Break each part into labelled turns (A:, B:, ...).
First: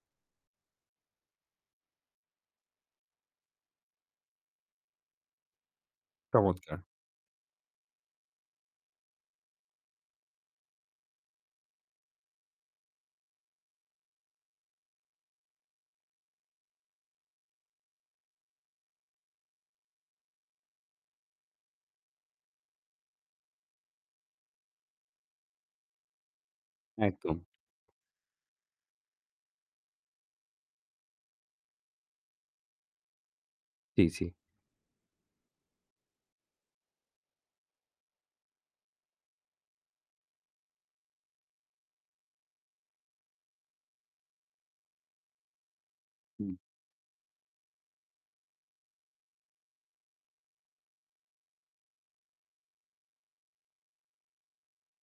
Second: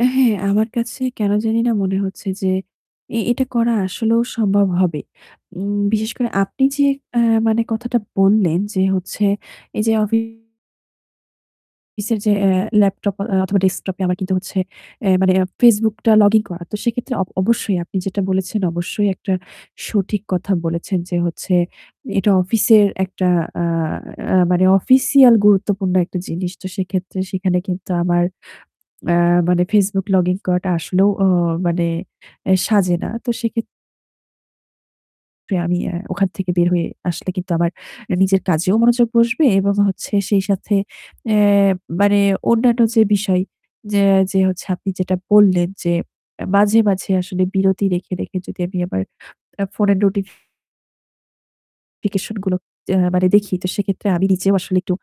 A: এ হ্যাঁ, আমার কাছে কেন জানিনা মনে হচ্ছে যে, এ এটা করা আসলেও সম্ভব হবে। উম বিশেষ করে আপনি
B: চমৎকার!
A: যে অ্যা মানে কথাটা বললেন যে হচ্ছে এই যে অফিসের যে, অ্যা ল্যাপটপ অথবা ডেস্কটপে আমার কিন্তু হচ্ছে অ্যা মানে এক Facebook টা লগইন করা। তো সেক্ষেত্রে অব অবশ্যই আপনি যেটা বলেছেন, অবশ্যই একটা সঠিক কথা বলেছেন, যে হচ্ছে এটা অফিসের একটা আ আ মানে অফিশিয়াল গুরুত্বপূর্ণ একটা জিনিস। তো সেক্ষেত্রে
B: একদম।
A: সেখানে কিন্তু আমার আ মানে Facebook লগইন করাটা আসলেও অ মানে অ্যা সাজে না। তো সেক্ষেত্রে
B: জি, জি।
A: আমি অ্যা ওখান থেকে বের হয়ে আসলে কিন্তু আমার নিজের কাজেও মনোযোগ বসবে এবং যে হচ্ছে সেই সাথে অ্যা মানে অন্যান্য যে বিষয় যে যে হচ্ছে আপনি যেটা বললেন যে অ্যা
B: হুম।
A: মাঝে, মাঝে আসলে বিরতি রেখে, রেখে যদি আমি আমার অ্যা ফোনের নোটিফিকেশন গুলোতে মানে দেখি তো সেক্ষেত্রে আমি নিজেও আসলে একটু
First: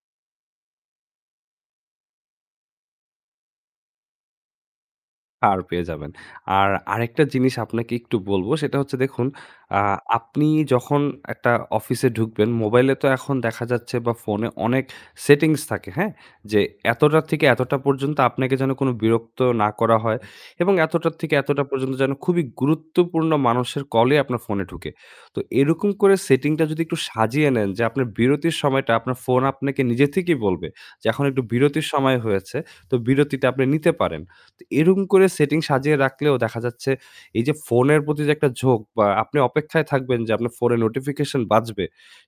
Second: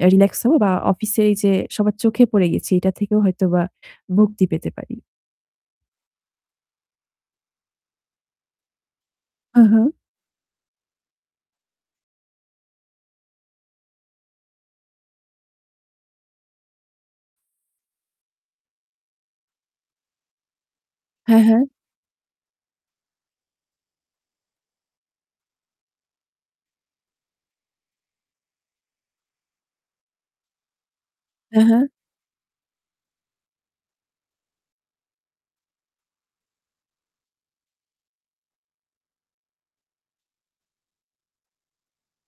A: অ্যা রিল্যাক্স হবো বা অফিসের এই যে সবার চোখে পড়ে গেছি এটা থেকেও হয়তোবা মুক্তি পেতে পারি।
B: পার পেয়ে যাবেন। আর আরেকটা জিনিস আপনাকে একটু বলব, সেটা হচ্ছে দেখুন,
A: আ
B: আ
A: হা।
B: আপনি যখন একটা অফিসে ঢুকবেন মোবাইলে তো এখন দেখা যাচ্ছে বা ফোনে অনেক settings থাকে, হ্যাঁ? যে এতটা থেকে এতটা পর্যন্ত আপনাকে যেন কোন বিরক্ত না করা হয় এবং এতটা থেকে
A: হ্যাঁ,
B: এতটা
A: হ্যাঁ।
B: পর্যন্ত যেন খুবই গুরুত্বপূর্ণ মানুষের কলেই আপনার ফোনে ঢোকে। তো এরকম করে setting টা যদি একটু সাজিয়ে নেন যে, আপনার বিরতির সময়টা আপনার ফোন আপনাকে নিজে থেকেই বলবে যে এখন একটু
A: হ্যাঁ, হ্যাঁ।
B: বিরতির সময় হয়েছে তো বিরতিটা আপনি নিতে পারেন। তো এরকম করে setting সাজিয়ে রাখলেও দেখা যাচ্ছে এই যে ফোনের প্রতি যে একটা ঝোঁক বা আপনি অপেক্ষায় থাকবেন যে আপনার ফোনে notification বাজবে,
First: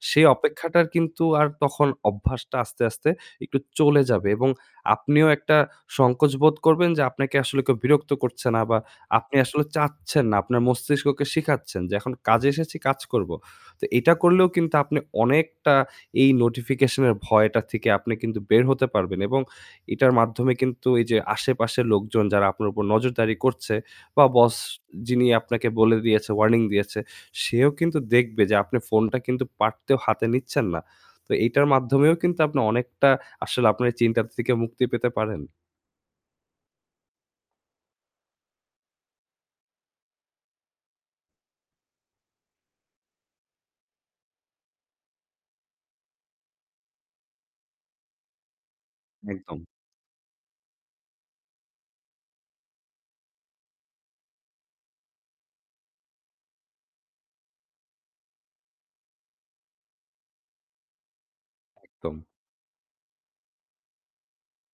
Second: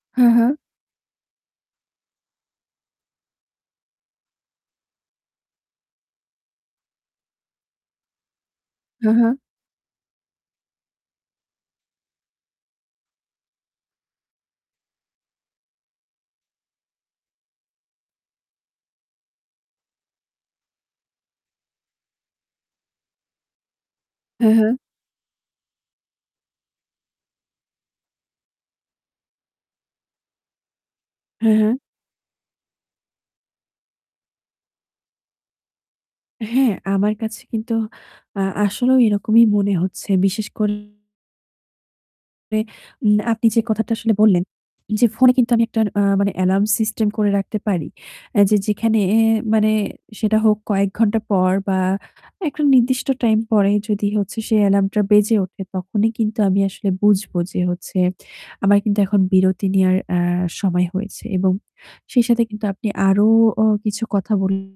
B: সেই
A: হ্যাঁ, হ্যাঁ।
B: অপেক্ষাটার কিন্তু আর তখন অভ্যাসটা আস্তে, আস্তে একটু চলে যাবে এবং আপনিও একটা সংকোচ বোধ করবেন যে, আপনাকে আসলে কেউ বিরক্ত করছে না বা
A: আ হা।
B: আপনি আসলে চাচ্ছেন না। আপনার মস্তিষ্ককে শিখাচ্ছেন যে এখন কাজে এসেছি কাজ করব। তো এটা করলেও কিন্তু আপনি অনেকটা এই notification এর ভয়টা থেকে আপনি কিন্তু বের হতে পারবেন এবং এটার মাধ্যমে কিন্তু এই যে আশেপাশের লোকজন যারা আপনার উপর নজরদারি করছে বা
A: হ্যাঁ,
B: boss
A: হ্যাঁ।
B: যিনি আপনাকে বলে দিয়েছে, warning দিয়েছে সেও কিন্তু দেখবে যে আপনি ফোনটা কিন্তু পারতেও হাতে নিচ্ছেন না। তো
A: হ্যাঁ,
B: এইটার
A: হ্যাঁ।
B: মাধ্যমেও কিন্তু আপনি অনেকটা আসলে আপনার এই চিন্তাটা থেকে মুক্তি পেতে পারেন।
A: হ্যাঁ, আমার কাছে কিন্তু আ আসলেও এরকমই মনে হচ্ছে। বিশেষ করে উম আপনি যে কথাটা আসলে বললেন, যে ফোনে কিন্তু আমি একটা আ মানে অ্যালার্ম সিস্টেম করে রাখতে পারি, অ্যা যে যেখানে অ্যা
B: একদম।
A: মানে সেটা হোক কয়েক ঘণ্টা পর বা একটা নির্দিষ্ট টাইম পরে যদি হচ্ছে সেই অ্যালার্মটা বেজে ওঠে তখনই কিন্তু আমি আসলে বুঝবো যে, হচ্ছে আমার কিন্তু এখন বিরতি নেয়ার অ্যা সময় হয়েছে এবং
B: একদম।
A: সেই সাথে কিন্তু আপনি আরও, ও কিছু কথা বল